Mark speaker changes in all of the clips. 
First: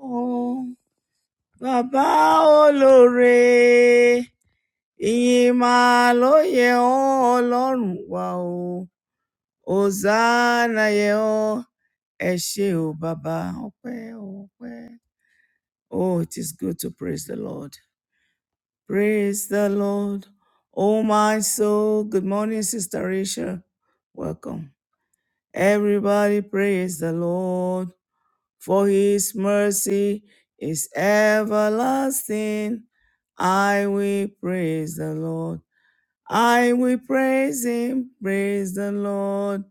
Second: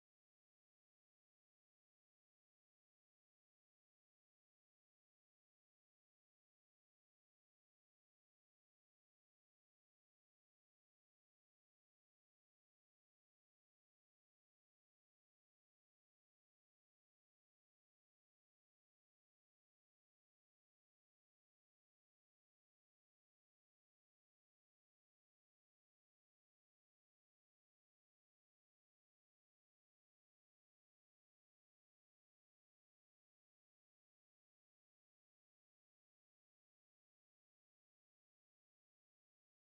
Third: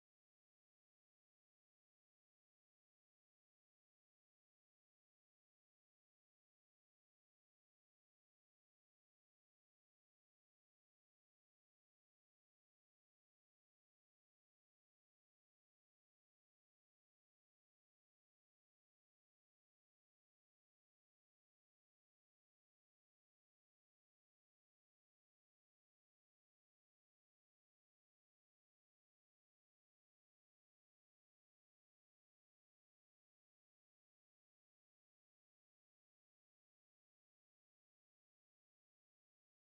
Speaker 1: Ọ̀run, Bàbá olóore, ìyìn máa ló yẹ ọ́ ọlọ́run wa o. Hosanna yẹ ọ́, ẹ ṣé o bàbá, ọpẹ́ o, ọpẹ́. Oh, it is good to praise the Lord. Praise the Lord. Oh my soul, good morning, Sister Rachel. Welcome. Everybody praise the Lord. for his mercy is everlasting. I will praise the Lord. I will praise him. Praise the Lord.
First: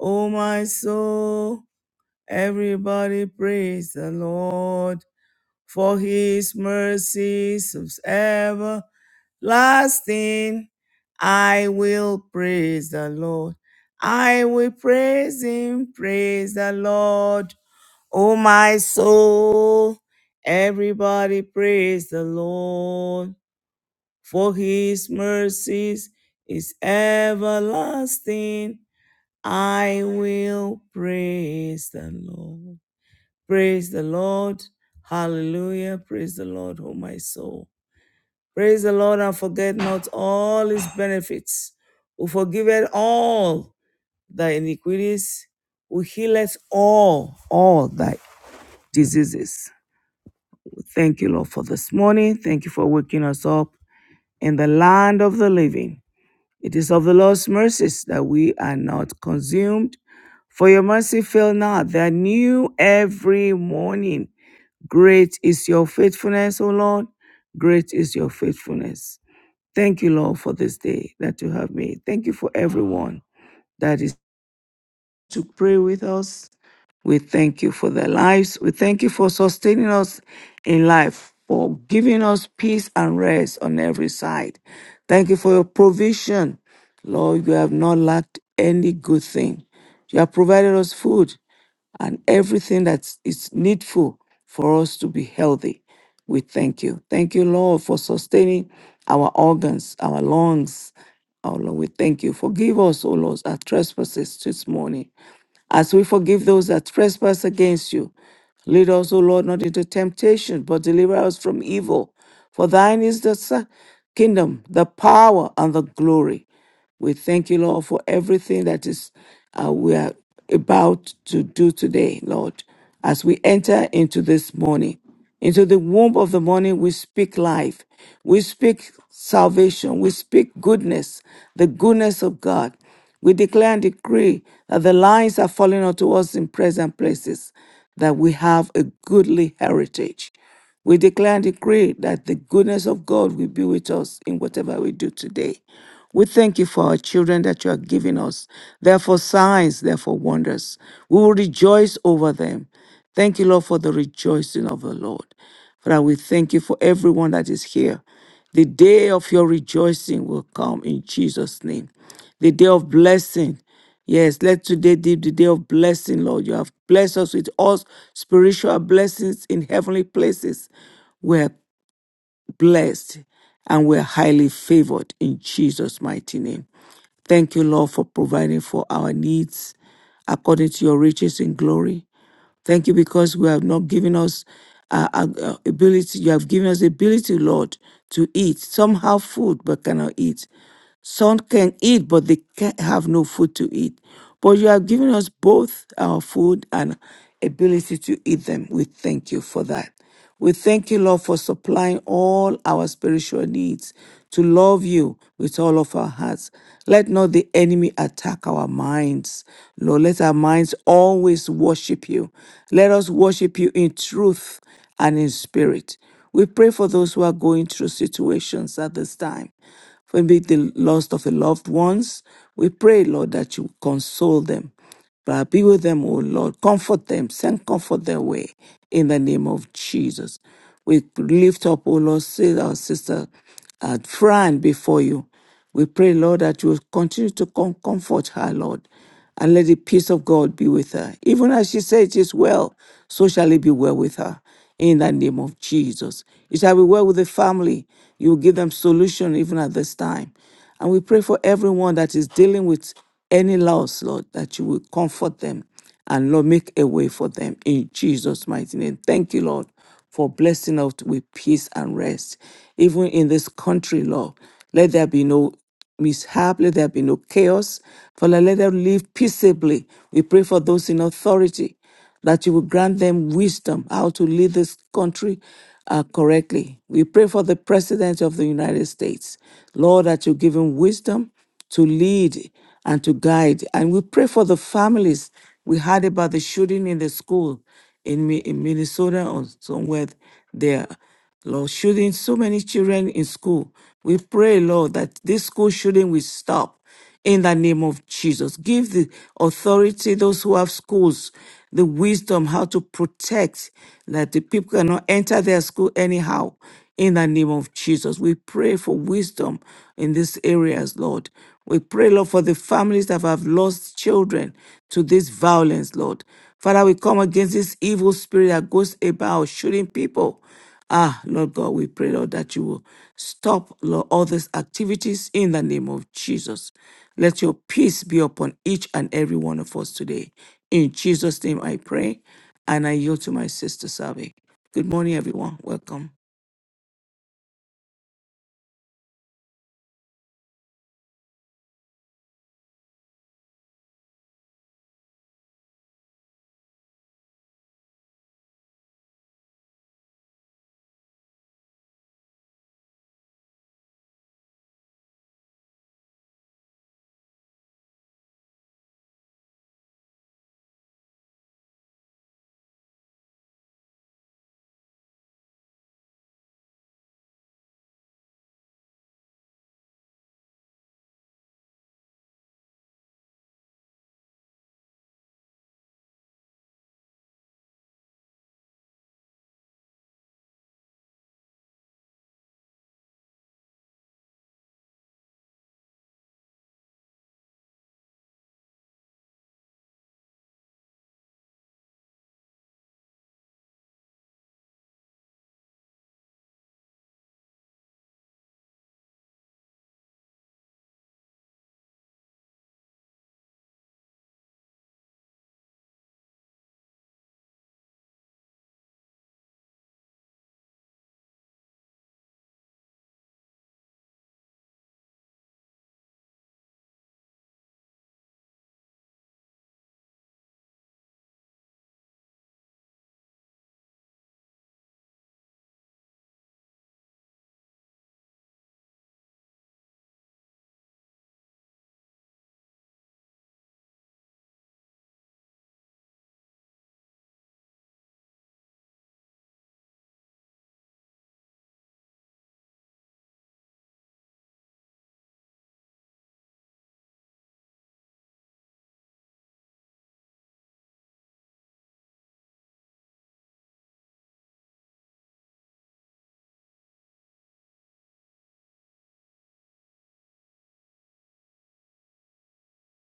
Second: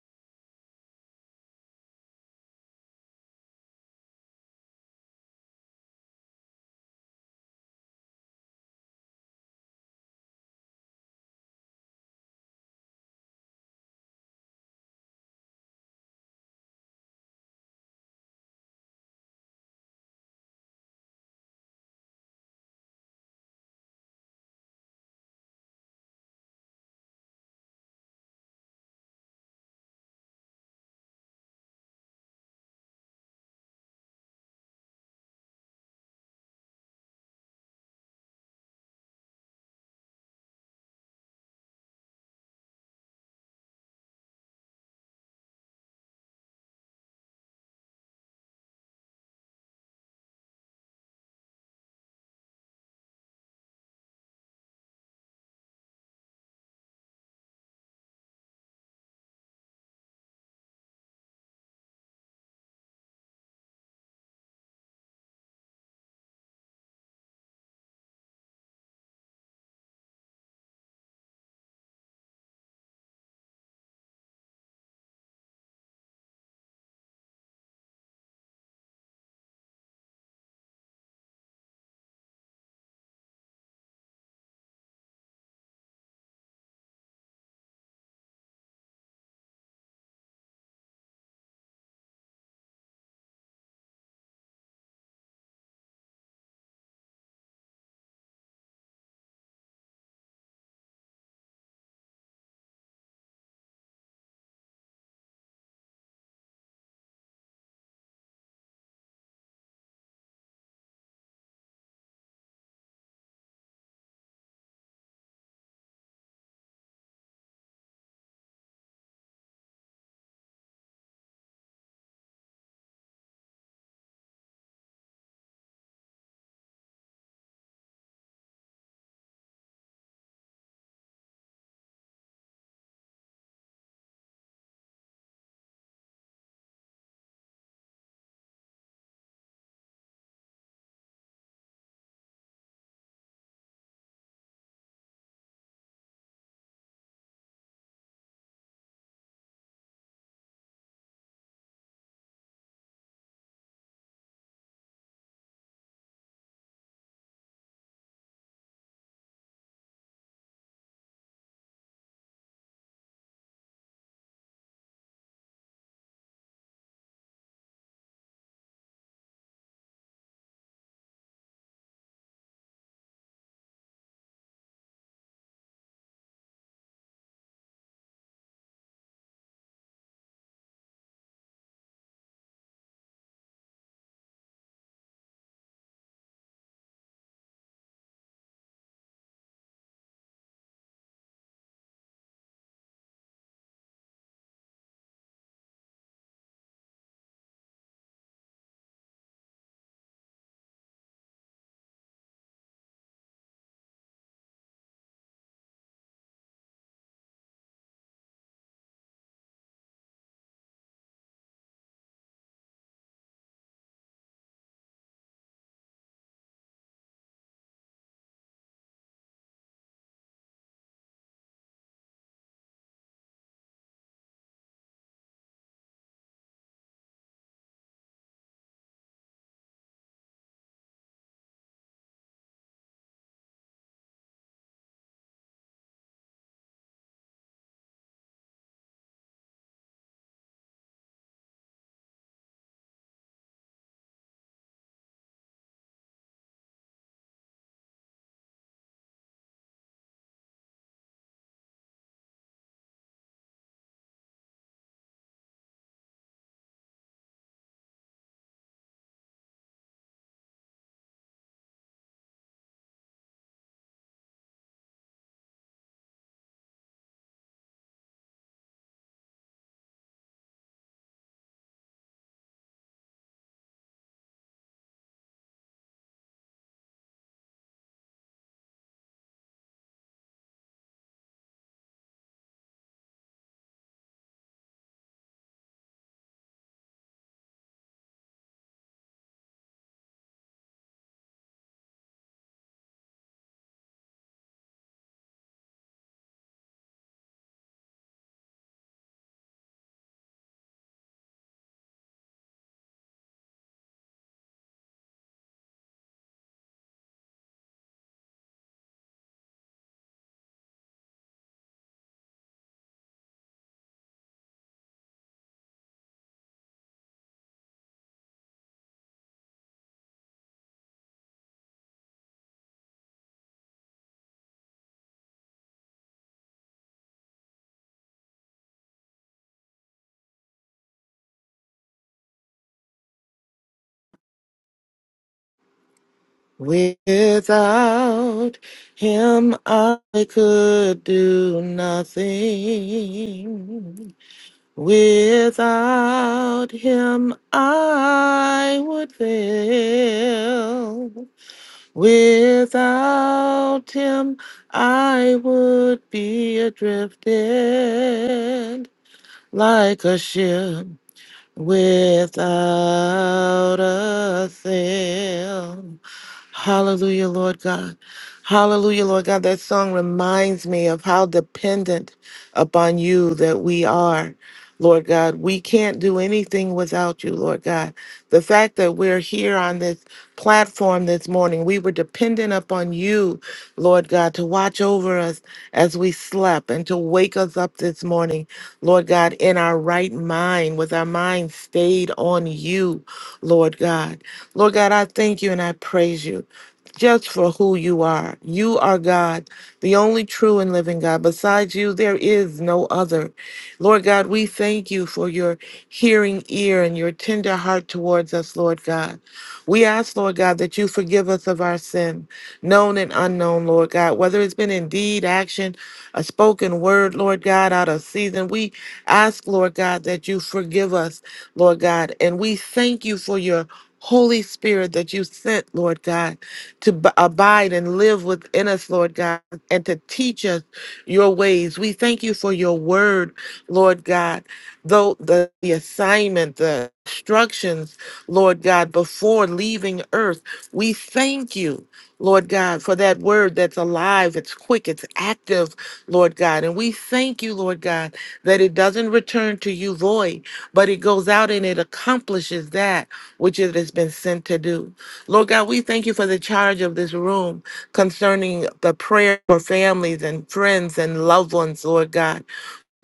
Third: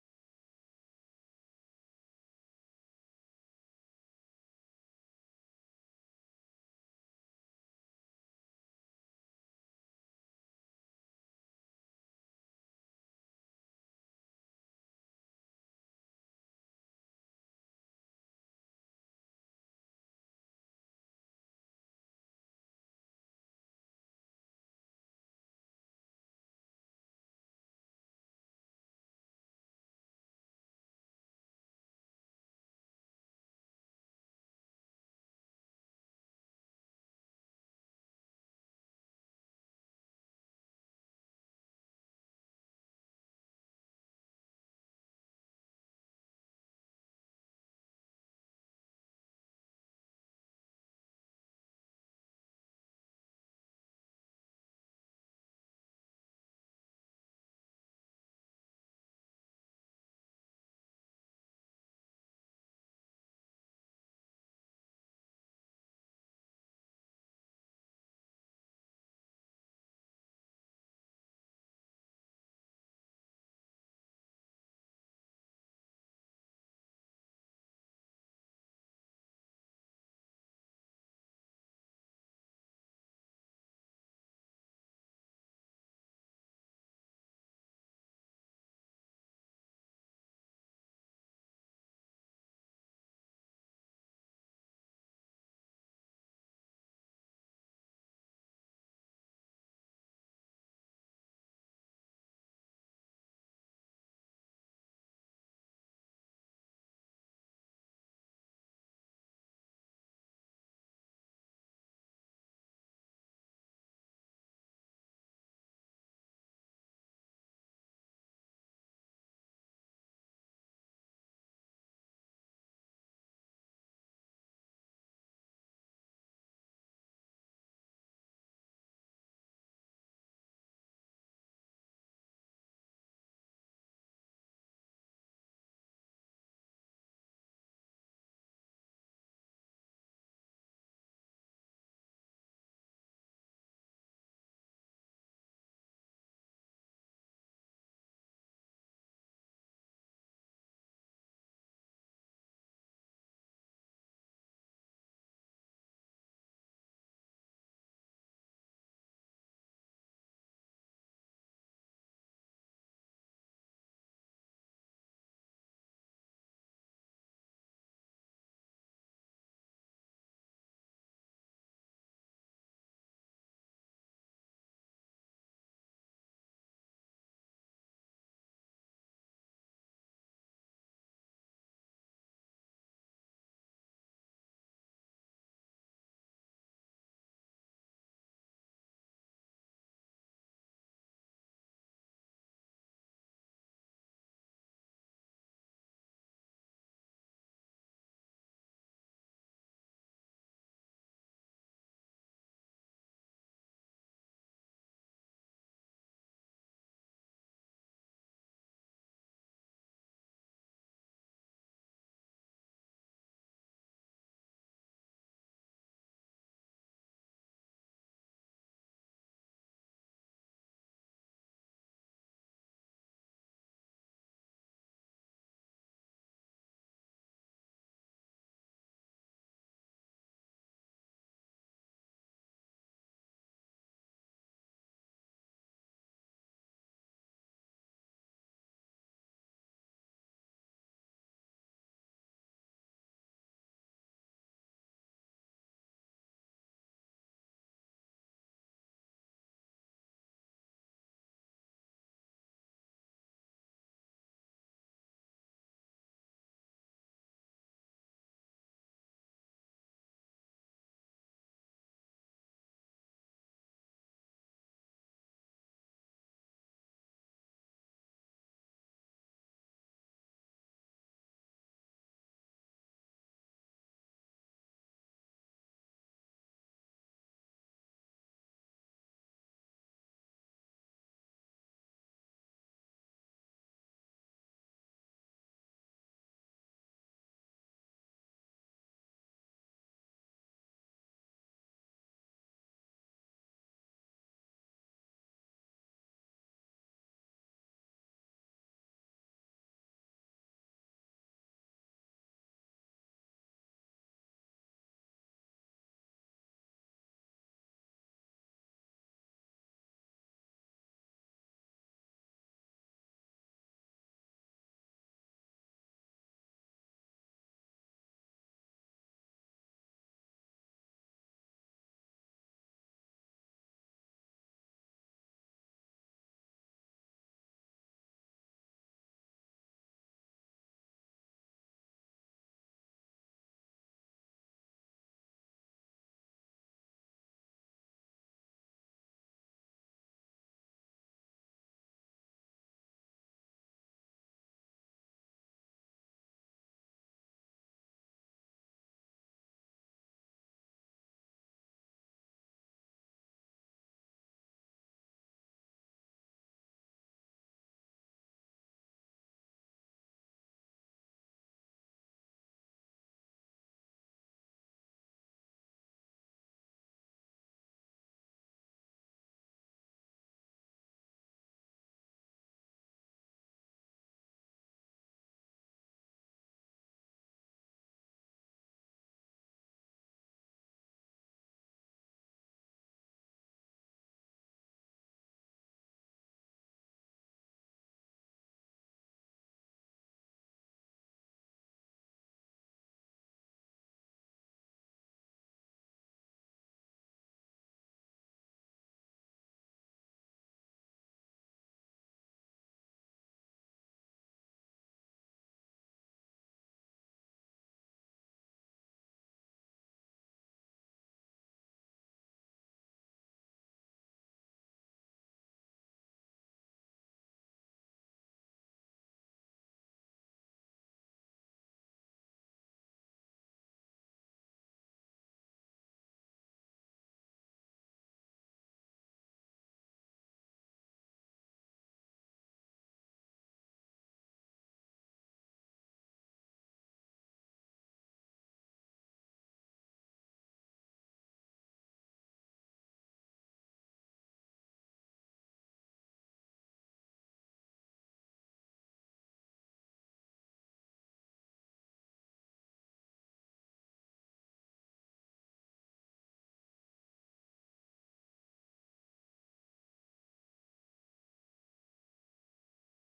Speaker 1: Oh, my soul. Everybody praise the Lord. For his mercies is everlasting. I will praise the Lord. I will praise him. Praise the Lord. Oh, my soul, everybody praise the Lord, for his mercies is everlasting. I will praise the Lord. Praise the Lord. Hallelujah. Praise the Lord, oh my soul. Praise the Lord and forget not all his benefits, who forgiveth all thy iniquities, who healeth all, all thy diseases. Thank you, Lord, for this morning. Thank you for waking us up in the land of the living. It is of the Lord's mercies that we are not consumed. For your mercy fail not. They are new every morning. Great is your faithfulness, O Lord. Great is your faithfulness. Thank you, Lord, for this day that you have made. Thank you for everyone that is to pray with us. We thank you for their lives. We thank you for sustaining us in life, for giving us peace and rest on every side. Thank you for your provision. Lord, you have not lacked any good thing. You have provided us food and everything that is needful for us to be healthy. We thank you. Thank you, Lord, for sustaining our organs, our lungs. Oh Lord, we thank you. Forgive us, O Lord, our trespasses this morning as we forgive those that trespass against you, lead us, O Lord, not into temptation, but deliver us from evil. For thine is the sa- kingdom, the power, and the glory. We thank you, Lord, for everything that is uh, we are about to do today, Lord. As we enter into this morning, into the womb of the morning, we speak life, we speak salvation, we speak goodness, the goodness of God. We declare and decree that the lines are falling unto us in present places, that we have a goodly heritage. We declare and decree that the goodness of God will be with us in whatever we do today. We thank you for our children that you are giving us. Therefore, signs, therefore, wonders. We will rejoice over them. Thank you, Lord, for the rejoicing of the Lord. Father, we thank you for everyone that is here. The day of your rejoicing will come in Jesus' name. The day of blessing. Yes, let today be the day of blessing, Lord. You have blessed us with all spiritual blessings in heavenly places. We're blessed and we're highly favored in Jesus' mighty name. Thank you, Lord, for providing for our needs according to your riches in glory. Thank you because we have not given us uh, uh, uh, ability. You have given us the ability, Lord, to eat. Some have food but cannot eat. Some can eat, but they can have no food to eat. But you have given us both our food and ability to eat them. We thank you for that. We thank you, Lord, for supplying all our spiritual needs to love you with all of our hearts. Let not the enemy attack our minds. Lord, let our minds always worship you. Let us worship you in truth and in spirit. We pray for those who are going through situations at this time for maybe the loss of the loved ones. We pray, Lord, that you console them. But be with them, O Lord. Comfort them. Send comfort their way in the name of Jesus. We lift up, O Lord, say our sister uh, Fran before you. We pray, Lord, that you will continue to com- comfort her, Lord, and let the peace of God be with her. Even as she says it is well, so shall it be well with her in the name of Jesus. It shall be well with the family. You will give them solution even at this time. And we pray for everyone that is dealing with any loss, Lord, that you will comfort them and Lord, make a way for them in Jesus' mighty name. Thank you, Lord, for blessing us with peace and rest. Even in this country, Lord, let there be no mishap, let there be no chaos. Father, let them live peaceably. We pray for those in authority that you will grant them wisdom how to lead this country uh, correctly. We pray for the President of the United States, Lord, that you give him wisdom to lead and to guide. And we pray for the families. We heard about the shooting in the school in, Mi- in Minnesota or somewhere there. Lord, shooting so many children in school. We pray, Lord, that this school shooting will stop in the name of Jesus. Give the authority, those who have schools, the wisdom how to protect that the people cannot enter their school anyhow. In the name of Jesus, we pray for wisdom in these areas, Lord. We pray, Lord, for the families that have lost children to this violence, Lord. Father, we come against this evil spirit that goes about shooting people Ah, Lord God, we pray, Lord, that you will stop, Lord, all these activities in the name of Jesus. Let your peace be upon each and every one of us today. In Jesus' name I pray, and I yield to my sister Savi. Good morning, everyone. Welcome.
Speaker 2: Without him, I could do nothing. Without him, I would fail. Without him, I would be adrifted like a ship without a fail. Hallelujah, Lord God. Hallelujah, Lord God. That song reminds me of how dependent upon you that we are. Lord God, we can't do anything without you, Lord God. The fact that we're here on this platform this morning, we were dependent upon you, Lord God, to watch over us as we slept and to wake us up this morning Lord God, in our right mind, with our mind stayed on you, Lord God. Lord God, I thank you and I praise you. Just for who you are. You are God, the only true and living God. Besides you, there is no other. Lord God, we thank you for your hearing ear and your tender heart towards us, Lord God. We ask, Lord God, that you forgive us of our sin, known and unknown, Lord God, whether it's been in deed, action, a spoken word, Lord God, out of season. We Ask, Lord God, that you forgive us, Lord God. And we thank you for your Holy Spirit that you sent, Lord God, to b- abide and live within us, Lord God, and to teach us your ways. We thank you for your word, Lord God, though the, the assignment, the instructions, Lord God, before leaving earth. We thank you, Lord God, for that word that's alive, it's quick, it's active, Lord God. And we thank you, Lord God that it doesn't return to you void, but it goes out and it accomplishes that which it has been sent to do. Lord God, we thank you for the charge of this room concerning the prayer for families and friends and loved ones, Lord God.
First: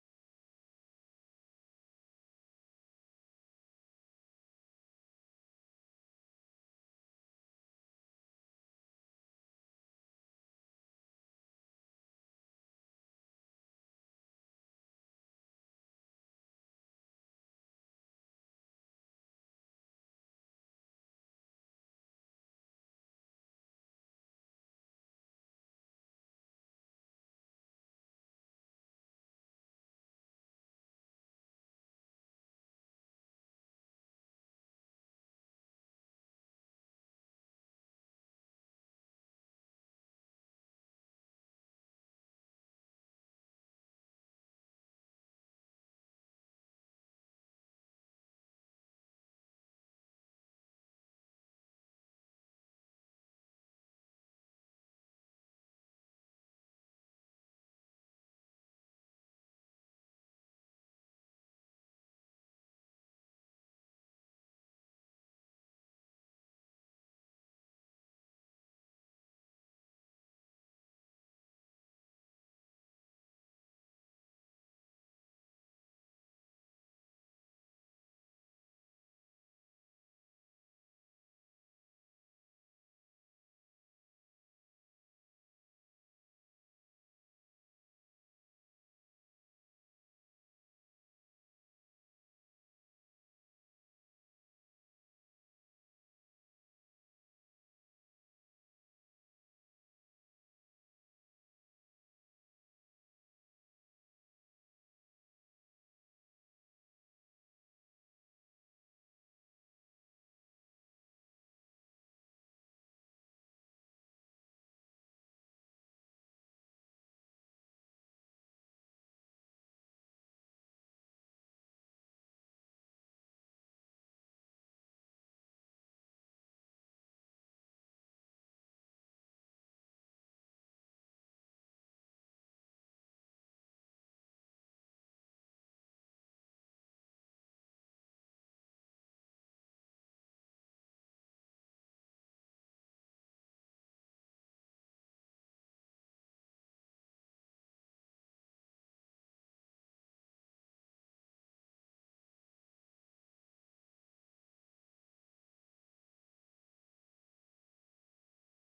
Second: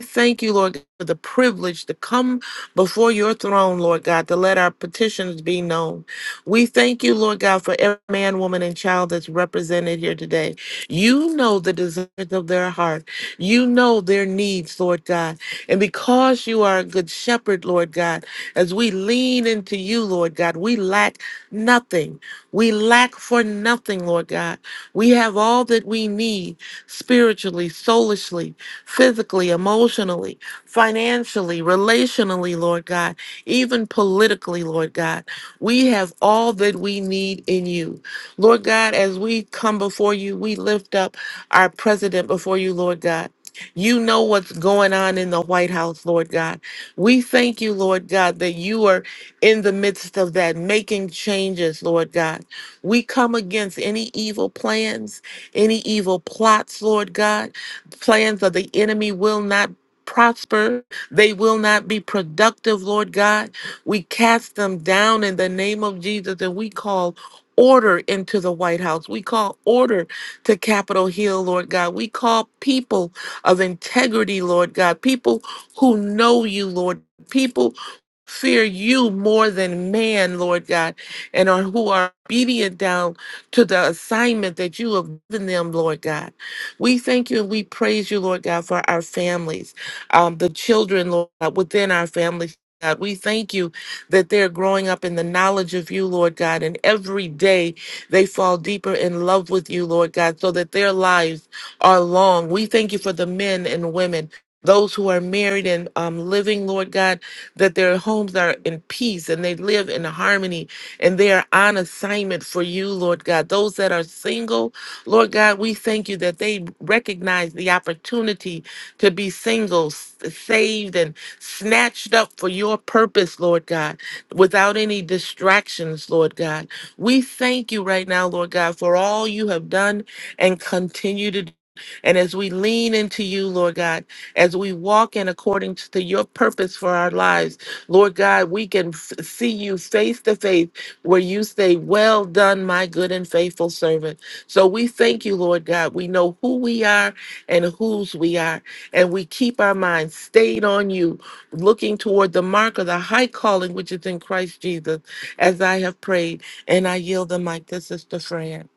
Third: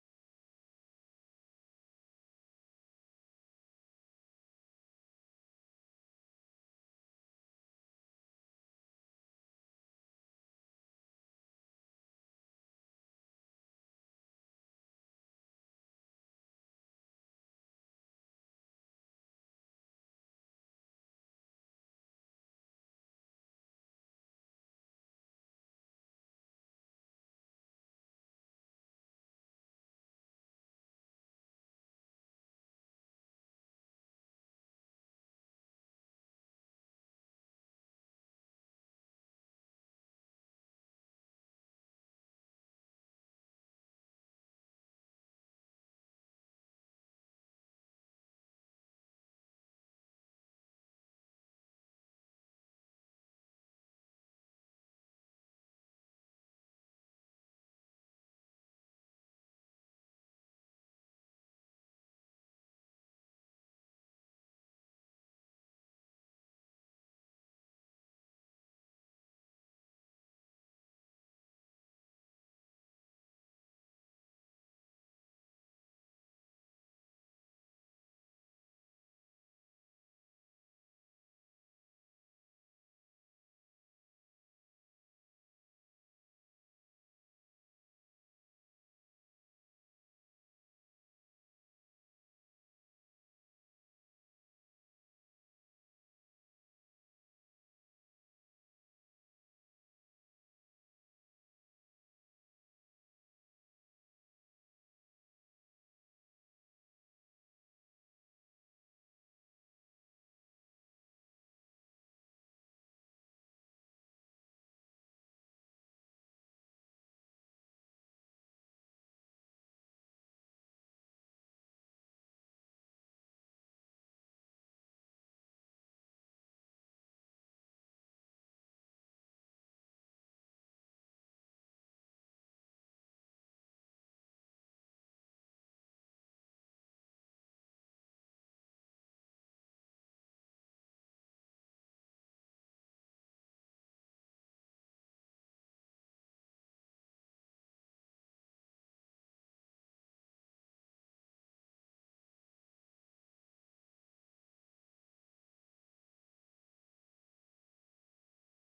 Speaker 2: Thank you, Lord, for the privilege to come before your throne, Lord God, to let our petitions be known. We thank you, Lord God, for every man, woman, and child that's represented here today. You know the desires of their heart. You know their needs, Lord God. And because you are a good shepherd, Lord God, as we lean into you, Lord God, we lack nothing. We lack for nothing, Lord God. We have all that we need spiritually, soulishly, physically, emotionally, financially, relationally, Lord God, even politically, Lord God. We have all that we need in you. Lord God, as we come before you, we lift up our president before you, Lord God. You know what's going on in the White House, Lord God. We thank you, Lord God, that you are in the midst of that, making changes, Lord God. We come against any evil plans, any evil plots, Lord God. Plans of the enemy will not prosper. They will not be productive, Lord God. We cast them down in the name of Jesus and we call order into the White House. We call order to Capitol Hill, Lord God. We call people of integrity, Lord God, people who know you, Lord, people fear you more than man, Lord God, and are who are obedient down to the assignment that you have given them, Lord God. We thank you and we praise you, Lord God, for our families, um, the children, Lord, God, within our families. God, we thank you that they're growing up in the knowledge of you, Lord God, and every day they fall deeper in love with you, Lord God, so that their lives are long. We thank you for the men and women, those who are married and um, living, Lord God, that their homes are in peace and they live in harmony and they are on assignment for you, Lord God. Those that are single, Lord God, we thank you that they recognize the opportunity to be single, s- saved, and snatched up for your purpose, Lord God, without any distractions, Lord God. We thank you right now, Lord God, for all you have done and continue to do. And as we lean into you, Lord God, as we walk in according to your purpose for our lives, Lord God, we can f- see you face to face where you say, Well done, my good and faithful servant. So we thank you, Lord God. We know who we are and whose we are, and we keep our minds stayed on you, looking toward the mark of the high calling which is in Christ Jesus, as I have prayed. And I yield the mic to Sister Fran.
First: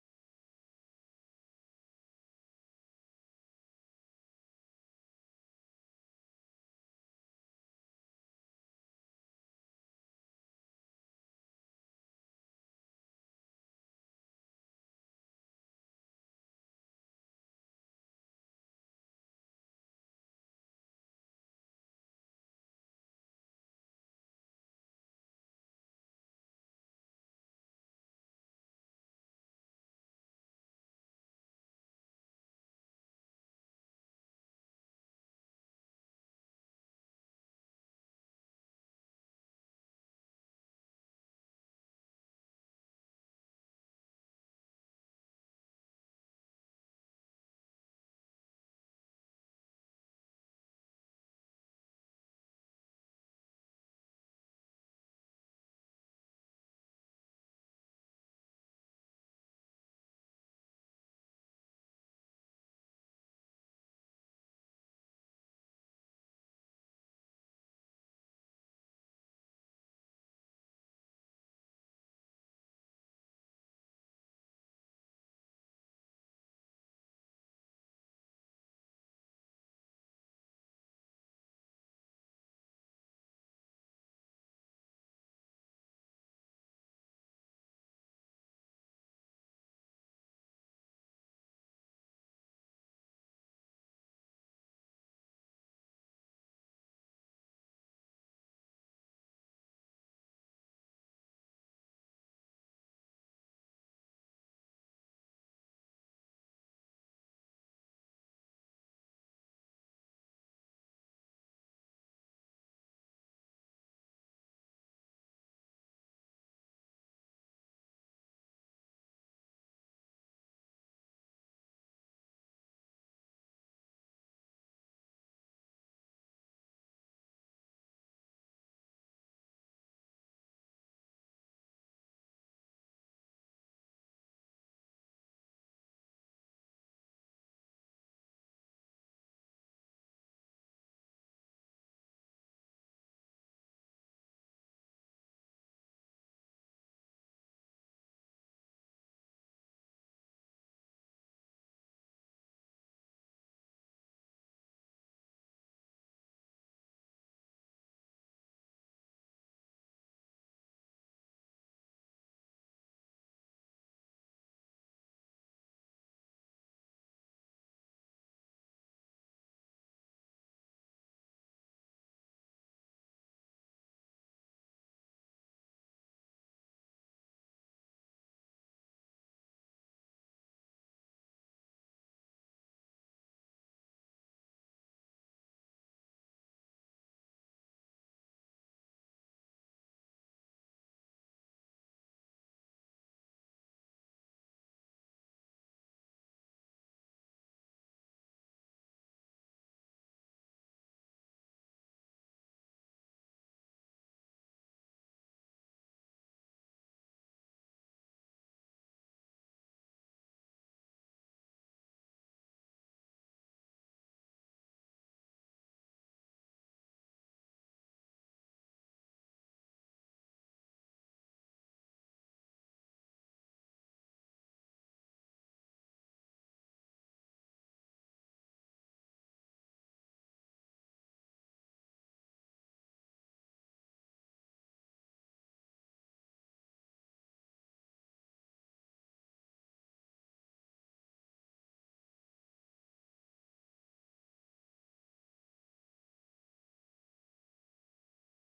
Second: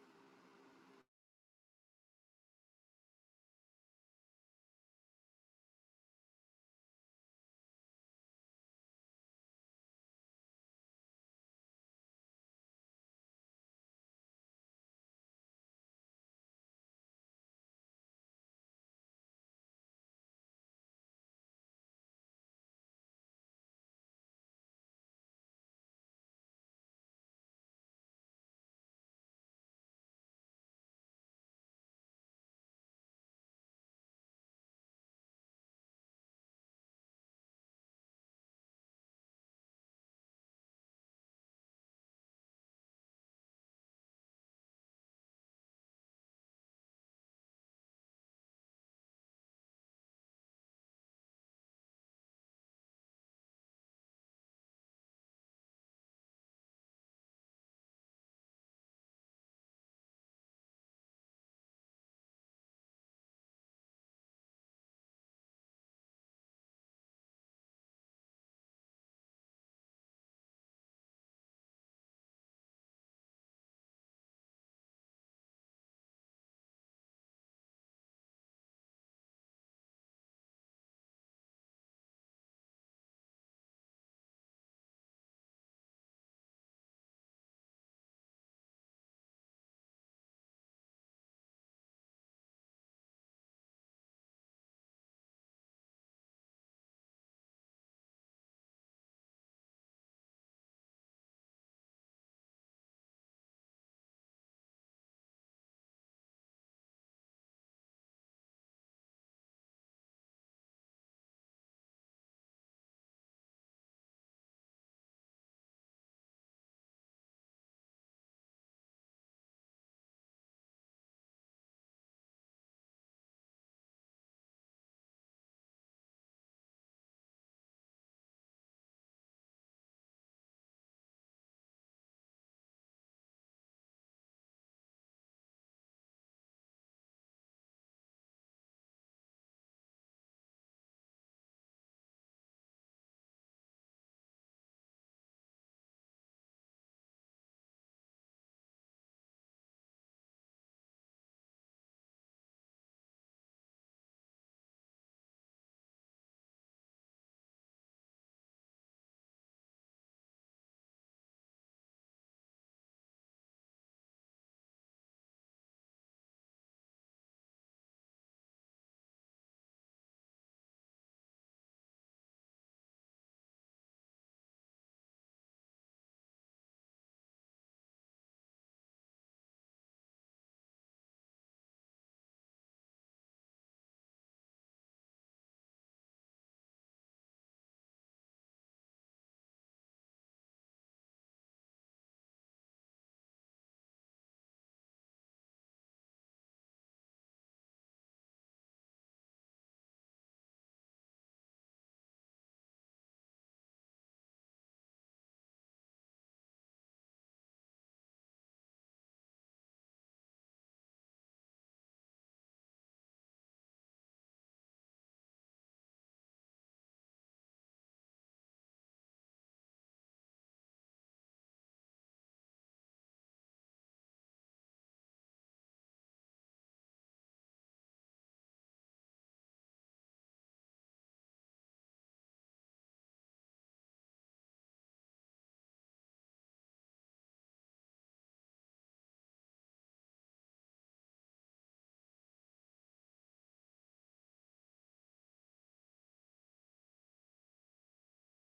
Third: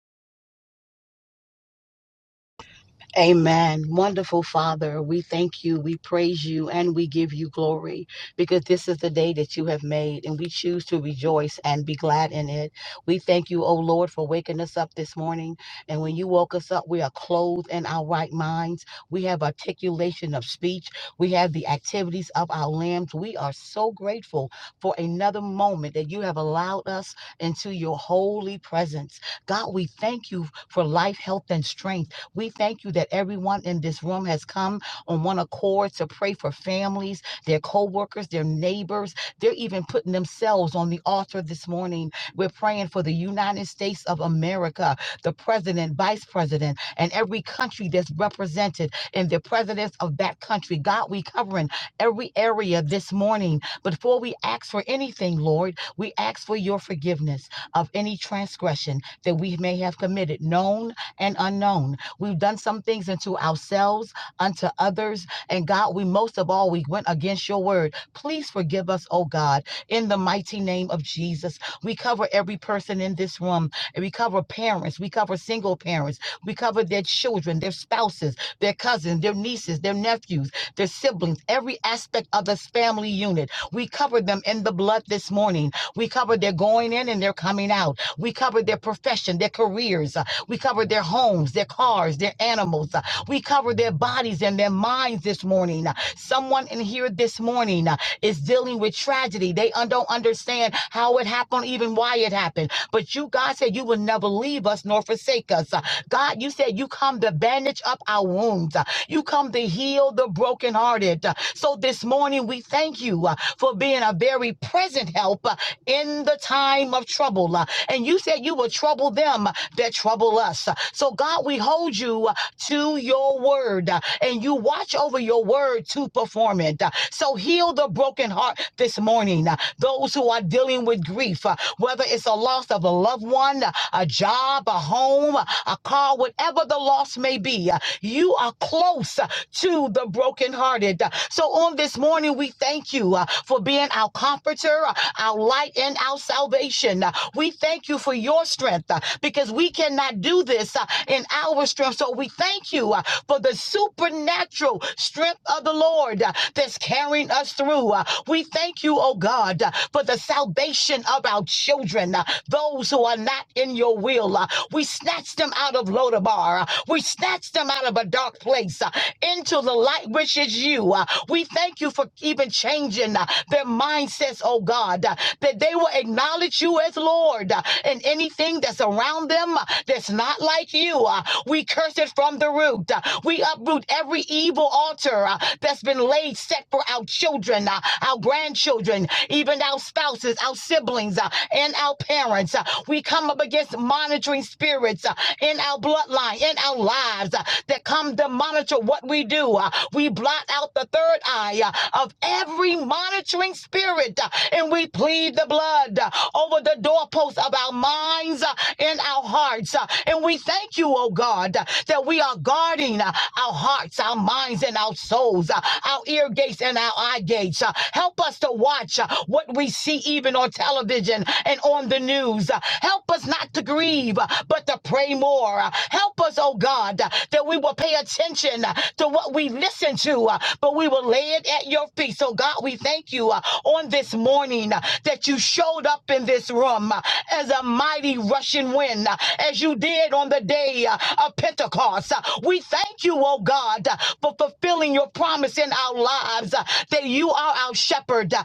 Speaker 3: Amen. Wonderful Father, we thank you, we praise you, and we give you glory because this is the day that you have made, and we choose to rejoice and be glad in it. We thank you, O Lord, for waking us up this morning. And when you woke us up, we are clothed in our right minds. We have articulation of speech, we have the activities of our limbs. We are so grateful for another moment that you have allowed us into your holy presence. God, we thank you for life, health, and strength. We thank you that everyone in this room has come on one accord to pray for families, their co-workers, their neighbors. They're even putting themselves on the altar this morning. We're praying for the United States of America, the president, vice president, and every country that's represented and the presidents of that country. God, we covering every area this morning. Before we ask for anything, Lord, we ask for your forgiveness of any transgression that we may have committed, known and unknown. We've done some things unto ourselves, unto others. And God, we most of all, we went against your word. Please forgive us, oh God, in the mighty name of Jesus. We cover every person in this room, and we cover parents, we cover single parents, we cover their children, their spouses, their cousins, their nieces, their nephews, their siblings, every aspect of this family unit. We cover them in the blood this morning. We cover their going in and their coming out. We cover their profession, their careers. We cover their homes, their cars, their animals. Uh, We cover their bodies and their minds this morning. Uh, Someone in here this morning. uh, is dealing with tragedy. They un- don't understand how it happened, even why it happened. But you, God said, you will never leave us nor forsake us. Uh, God, you said you come to bandage up our wounds. Uh, You come to heal the brokenhearted. Uh, So this morning, we thank you uh, for being a very present help uh, in the time of trouble. Uh, And you said you will trouble them that trouble us. Uh, So, God, we hold you uh, to your word uh, and you watch over your word to perform it. Uh, So heal the broken heart this morning. Uh, Those who are dealing with grief, uh, whether it's a loss of a loved one, uh, a job, a home, uh, a car, whatever the loss may be, uh, you are close uh, to the brokenhearted. Uh, So on this morning, we thank you uh, for being our comforter, uh, our light, and our salvation. Uh, We thank you for your strength uh, because we cannot do this uh, in and our strength. So we thank you uh, for the supernatural strength of the Lord uh, that's carrying us through. Uh, We thank you, oh God, uh, for the salvation of our children, uh, those who are not in your will. Uh, We snatch them out of Lodabar. Uh, We snatch them out of a dark place uh, into the light, which is you. Uh, We thank you for even changing uh, their mindsets, oh God, uh, that they will acknowledge you as Lord uh, in anything that's around them uh, that's that's not like you. Uh, we curse it from the root. Uh, we uproot every evil altar uh, that's been laid set for our children, uh, our grandchildren, even our spouses, our siblings, uh, and our parents. Uh, we come up against monitoring spirits uh, in our bloodline, in our lives uh, that come to monitor what we do. Uh, we blot out the third eye uh, of every monitoring spirit uh, and we plead the blood uh, over the doorposts of our minds uh, and in our hearts. Uh, And we thank you, oh God, uh, that we are guarding uh, our hearts, our minds, and our souls, uh, our ear gates and our eye gates. Uh, Help us to watch uh, what we see even on television and on the news. Uh, Help us not to grieve, uh, but to pray more. Uh, Help us, oh God, uh, that we will pay attention uh, to what we listen to, uh, but we will lay it at your feet. So, God, we thank you uh, on this morning uh, that you showed up in this room uh, as a mighty rushing wind uh, as you did on the day uh, of Pentecost. Uh, We thank you, oh God, uh, for fulfilling your promise in our lives uh, that you are our shepherd uh,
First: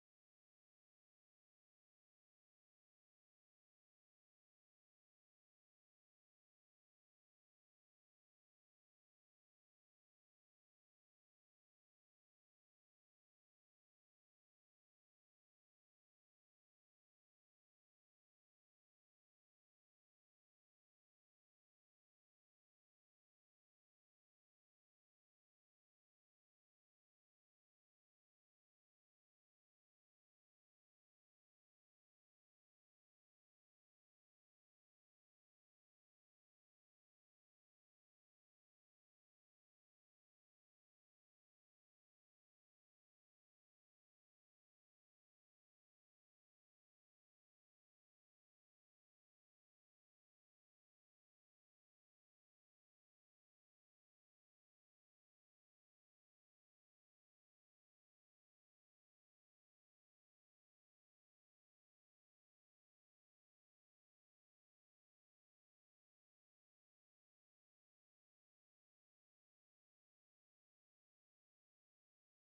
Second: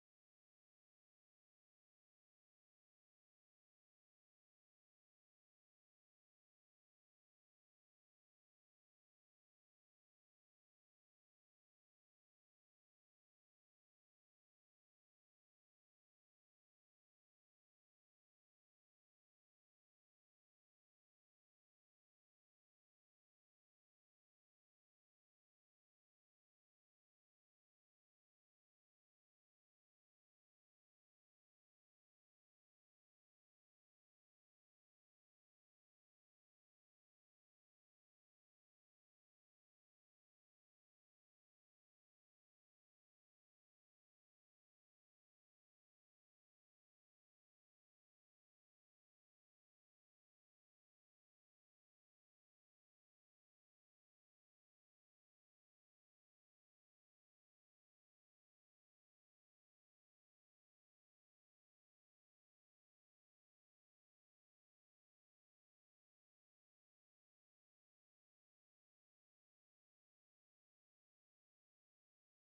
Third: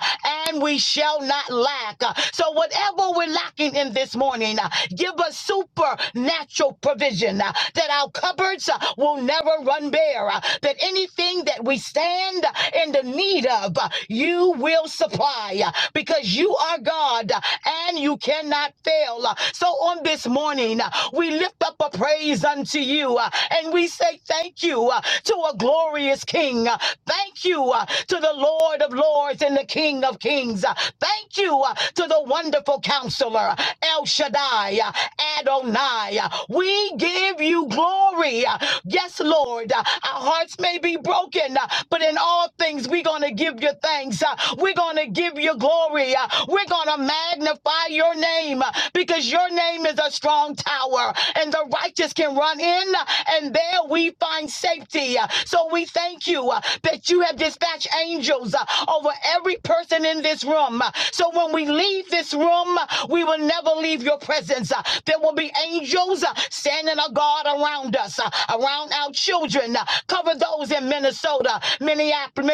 Speaker 3: and we shall not lack. Uh, So, whatever we're lacking in this morning, uh, give us supernatural provision uh, that our cupboards uh, will never run bare, uh, that anything that we stand uh, in the need of, uh, you will supply uh, because you are God uh, and you you cannot fail. Uh, So on this morning, uh, we lift up a praise unto you uh, and we say thank you uh, to a glorious King. Uh, Thank you uh, to the Lord of Lords and the King of Kings. Uh, Thank you uh, to the wonderful counselor, El Shaddai, uh, Adonai. Uh, We give you glory. Uh, Yes, Lord, uh, our hearts may be broken, uh, but in all things, we're going to give you thanks. Uh, We're going to give you glory. Uh, We're going to going to magnify your name uh, because your name is a strong tower and the righteous can run in uh, and there we find safety. Uh, So we thank you uh, that you have dispatched angels uh, over every person in this room. Uh, So when we leave this room, uh, we will never leave your presence. Uh, There will be angels uh, standing a guard around us, uh, around our children. Uh, Cover those in Minnesota, Minneapolis,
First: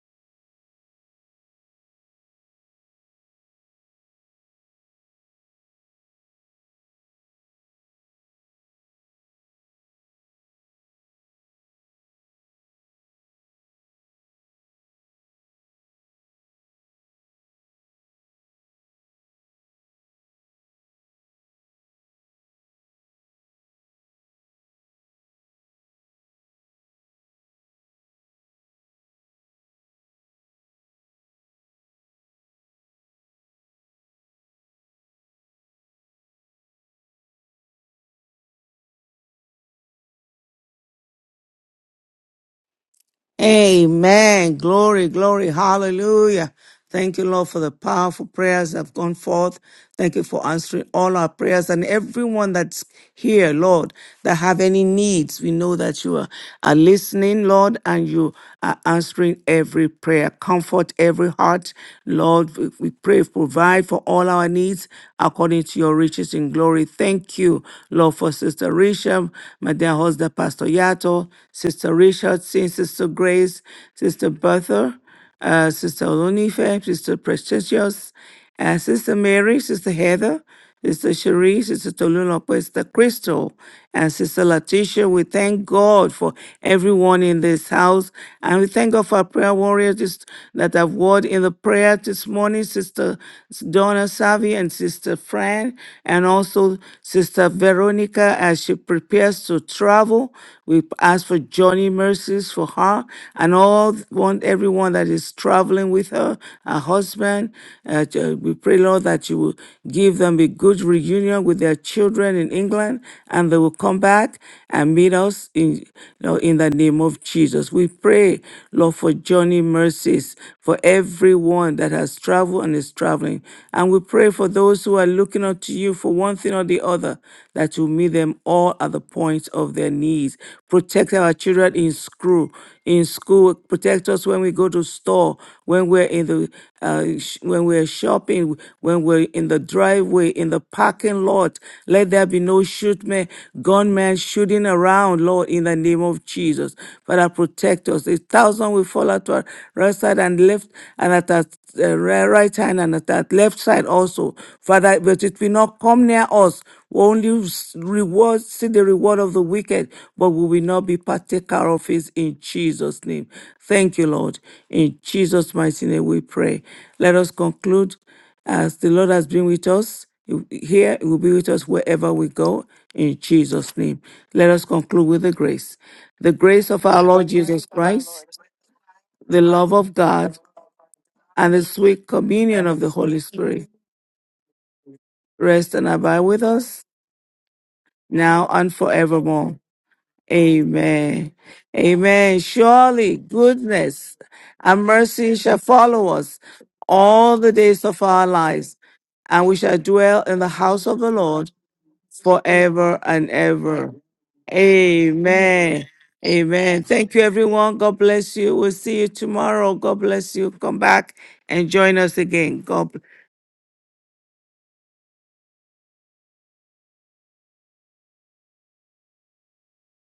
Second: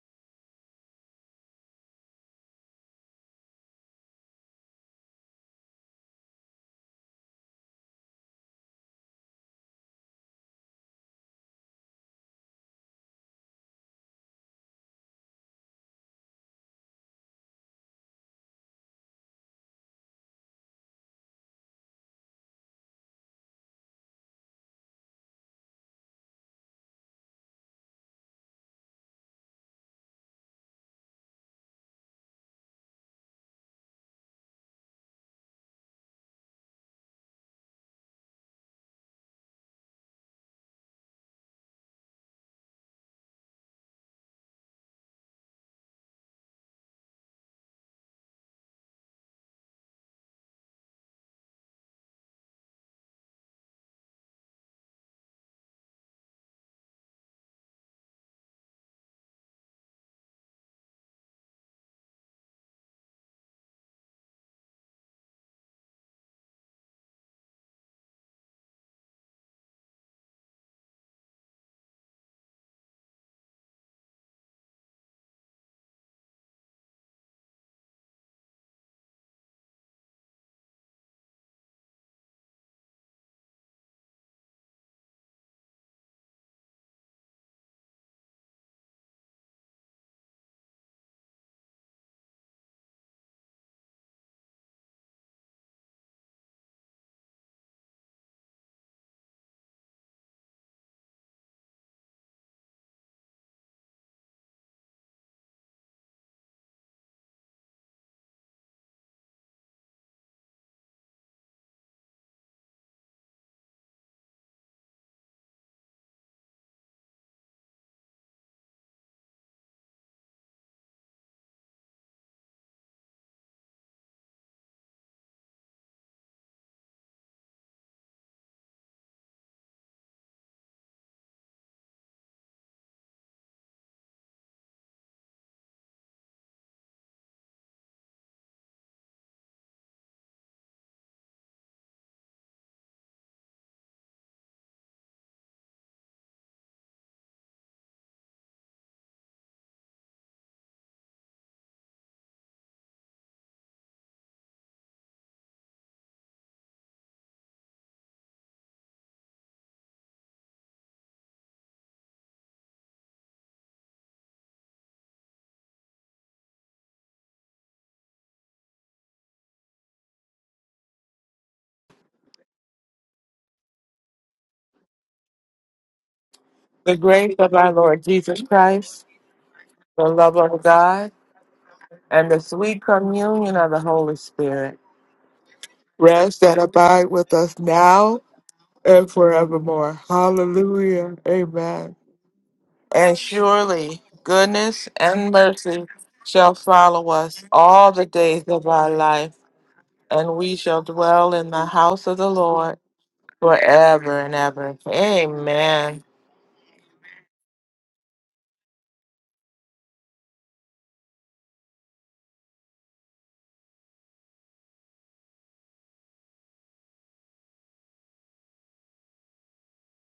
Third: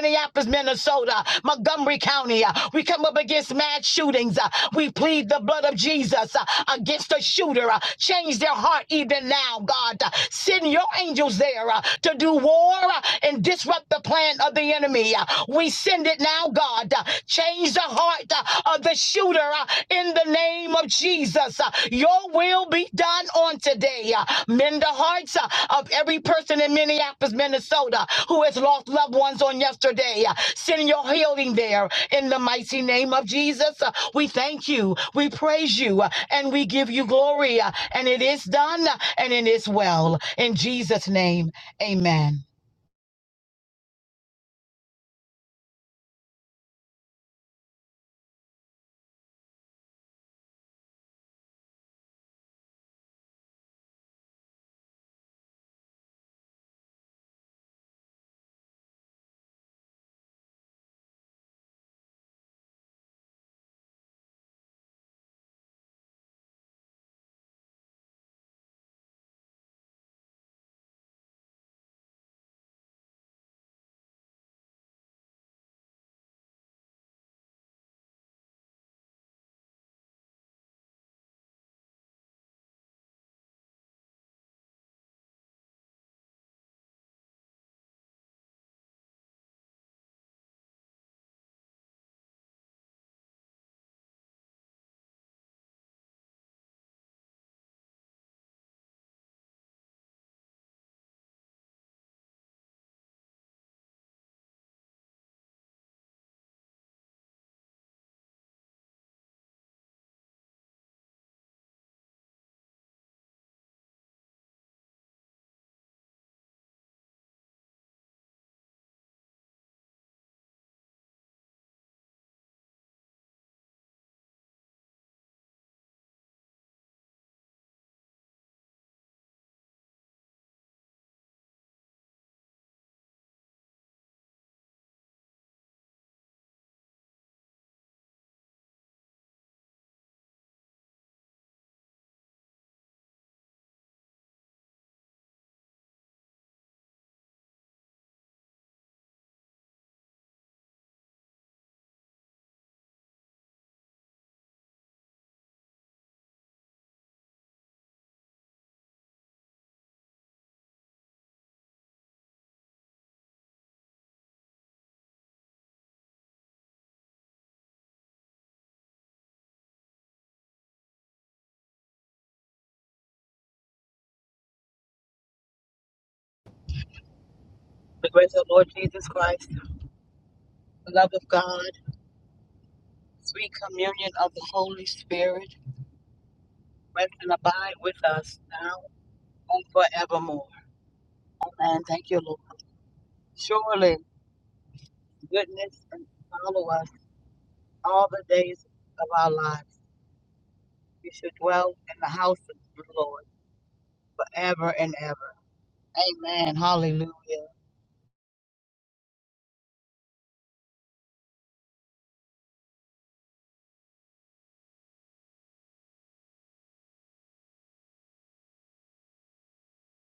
Speaker 3: Minnesota, Montgomery County. Uh, We come up up against mass shootings. Uh, we plead the blood of Jesus uh, against the shooter. Uh, change their heart even now, God. Uh, send your angels there uh, to do war uh, and disrupt the plan of the enemy. Uh, we send it now, God. Uh, change the heart uh, of the shooter uh, in the name of Jesus. Uh, your will be done on today. Uh, mend the hearts uh, of every person in Minneapolis, Minnesota who has lost loved ones on yesterday. Uh, send your healing there. In the mighty name of Jesus, uh, we thank you, we praise you, uh, and we give you glory. uh, And it is done, uh, and it is well. In Jesus' name, amen.
Speaker 1: Amen. Glory, glory. Hallelujah. Thank you, Lord, for the powerful prayers that have gone forth. Thank you for answering all our prayers and everyone that's here, Lord, that have any needs. We know that you are, are listening, Lord, and you are answering every prayer. Comfort every heart, Lord. We, we pray, provide for all our needs according to your riches in glory. Thank you, Lord, for Sister Risha, my dear husband. Brother Pastor Yato, Sister Richardson, Sister Grace, Sister Bertha, uh, Sister Olunife, Sister Precious, uh, Sister Mary, Sister Heather, Sister Cherie, Sister Tolulope, Sister Crystal, and Sister Letitia. We thank God for everyone in this house. And we thank God for our prayer warriors this- that have word in the prayer this morning, Sister Donna Savi and Sister Fran, and also Sister Veronica as she prepares to travel. We ask for journey mercies for her and all one everyone that is traveling with her, her husband. Uh, ju- we pray, Lord, that you will give them a good reunion with their children in England, and they will come back and meet us in you know, in the name of Jesus. We pray, Lord, for journey mercies for everyone that has traveled and is traveling, and we pray pray for those who are looking up to you for one thing or the other, that you meet them all at the point of their needs. Protect our children in school, in school. Protect us when we go to store, when we're in the, uh, sh- when we're shopping, when we're in the driveway, in the parking lot. Let there be no shootmen, gunmen shooting around, Lord, in the name of Jesus. Father, protect us. A thousand will fall at our right side and left, and at us uh, ri- right hand and at that left side also. Father, but it will not come near us. We only s- reward, see the reward of the wicked, but we will not be partaker of it in Jesus' name. Thank you, Lord. In Jesus' mighty name we pray. Let us conclude as the Lord has been with us. Here he will be with us wherever we go in Jesus' name. Let us conclude with the grace. The grace of
Speaker 2: The
Speaker 1: our Lord
Speaker 2: grace of
Speaker 1: Jesus
Speaker 2: our Lord
Speaker 3: The
Speaker 1: Christ,
Speaker 3: grace
Speaker 2: Jesus
Speaker 3: of our Lord
Speaker 2: Christ,
Speaker 3: Jesus
Speaker 1: the
Speaker 3: Christ,
Speaker 1: love of
Speaker 2: the love
Speaker 1: God,
Speaker 2: of
Speaker 3: the love
Speaker 2: God,
Speaker 3: of
Speaker 1: and the
Speaker 3: God,
Speaker 1: sweet
Speaker 2: and the
Speaker 1: communion of
Speaker 2: sweet
Speaker 1: the Holy
Speaker 3: sweet
Speaker 2: communion
Speaker 1: Spirit
Speaker 2: of the
Speaker 3: communion
Speaker 2: Holy
Speaker 3: of the
Speaker 2: Spirit
Speaker 3: Holy Spirit,
Speaker 1: rest and abide
Speaker 2: rest
Speaker 1: with
Speaker 2: and
Speaker 1: us
Speaker 2: abide
Speaker 3: rest and
Speaker 2: with us
Speaker 3: abide with
Speaker 2: now
Speaker 3: us
Speaker 1: now and
Speaker 3: now
Speaker 2: and
Speaker 1: forevermore.
Speaker 3: and
Speaker 2: forevermore.
Speaker 3: forevermore.
Speaker 2: Hallelujah.
Speaker 1: Amen.
Speaker 3: And
Speaker 2: Amen.
Speaker 3: thank you,
Speaker 1: Amen.
Speaker 3: Lord.
Speaker 2: And
Speaker 1: Surely
Speaker 3: Surely,
Speaker 2: surely
Speaker 1: goodness and
Speaker 2: goodness and
Speaker 1: mercy shall
Speaker 2: mercy
Speaker 3: goodness and
Speaker 1: follow us
Speaker 2: shall
Speaker 3: follow us
Speaker 2: follow
Speaker 1: all
Speaker 2: us
Speaker 1: the days
Speaker 2: all
Speaker 1: of
Speaker 2: the
Speaker 3: all the
Speaker 1: our
Speaker 2: days
Speaker 3: days
Speaker 2: of
Speaker 1: lives,
Speaker 2: our
Speaker 3: of our
Speaker 2: life,
Speaker 1: and we shall
Speaker 3: lives.
Speaker 1: dwell
Speaker 2: and
Speaker 1: in the
Speaker 2: we shall
Speaker 1: house of
Speaker 3: We
Speaker 1: the
Speaker 2: dwell
Speaker 3: should
Speaker 2: in
Speaker 1: Lord
Speaker 2: the
Speaker 3: dwell in
Speaker 2: house
Speaker 3: the
Speaker 2: of the
Speaker 3: house of
Speaker 2: Lord
Speaker 3: the
Speaker 1: forever
Speaker 3: Lord
Speaker 1: and ever.
Speaker 2: forever and
Speaker 3: forever
Speaker 2: ever.
Speaker 3: and ever.
Speaker 1: Amen.
Speaker 2: Amen.
Speaker 3: Amen.
Speaker 1: Amen. Thank you,
Speaker 3: Hallelujah.
Speaker 1: everyone. God bless you. We'll see you tomorrow. God bless you. Come back and join us again. God bless.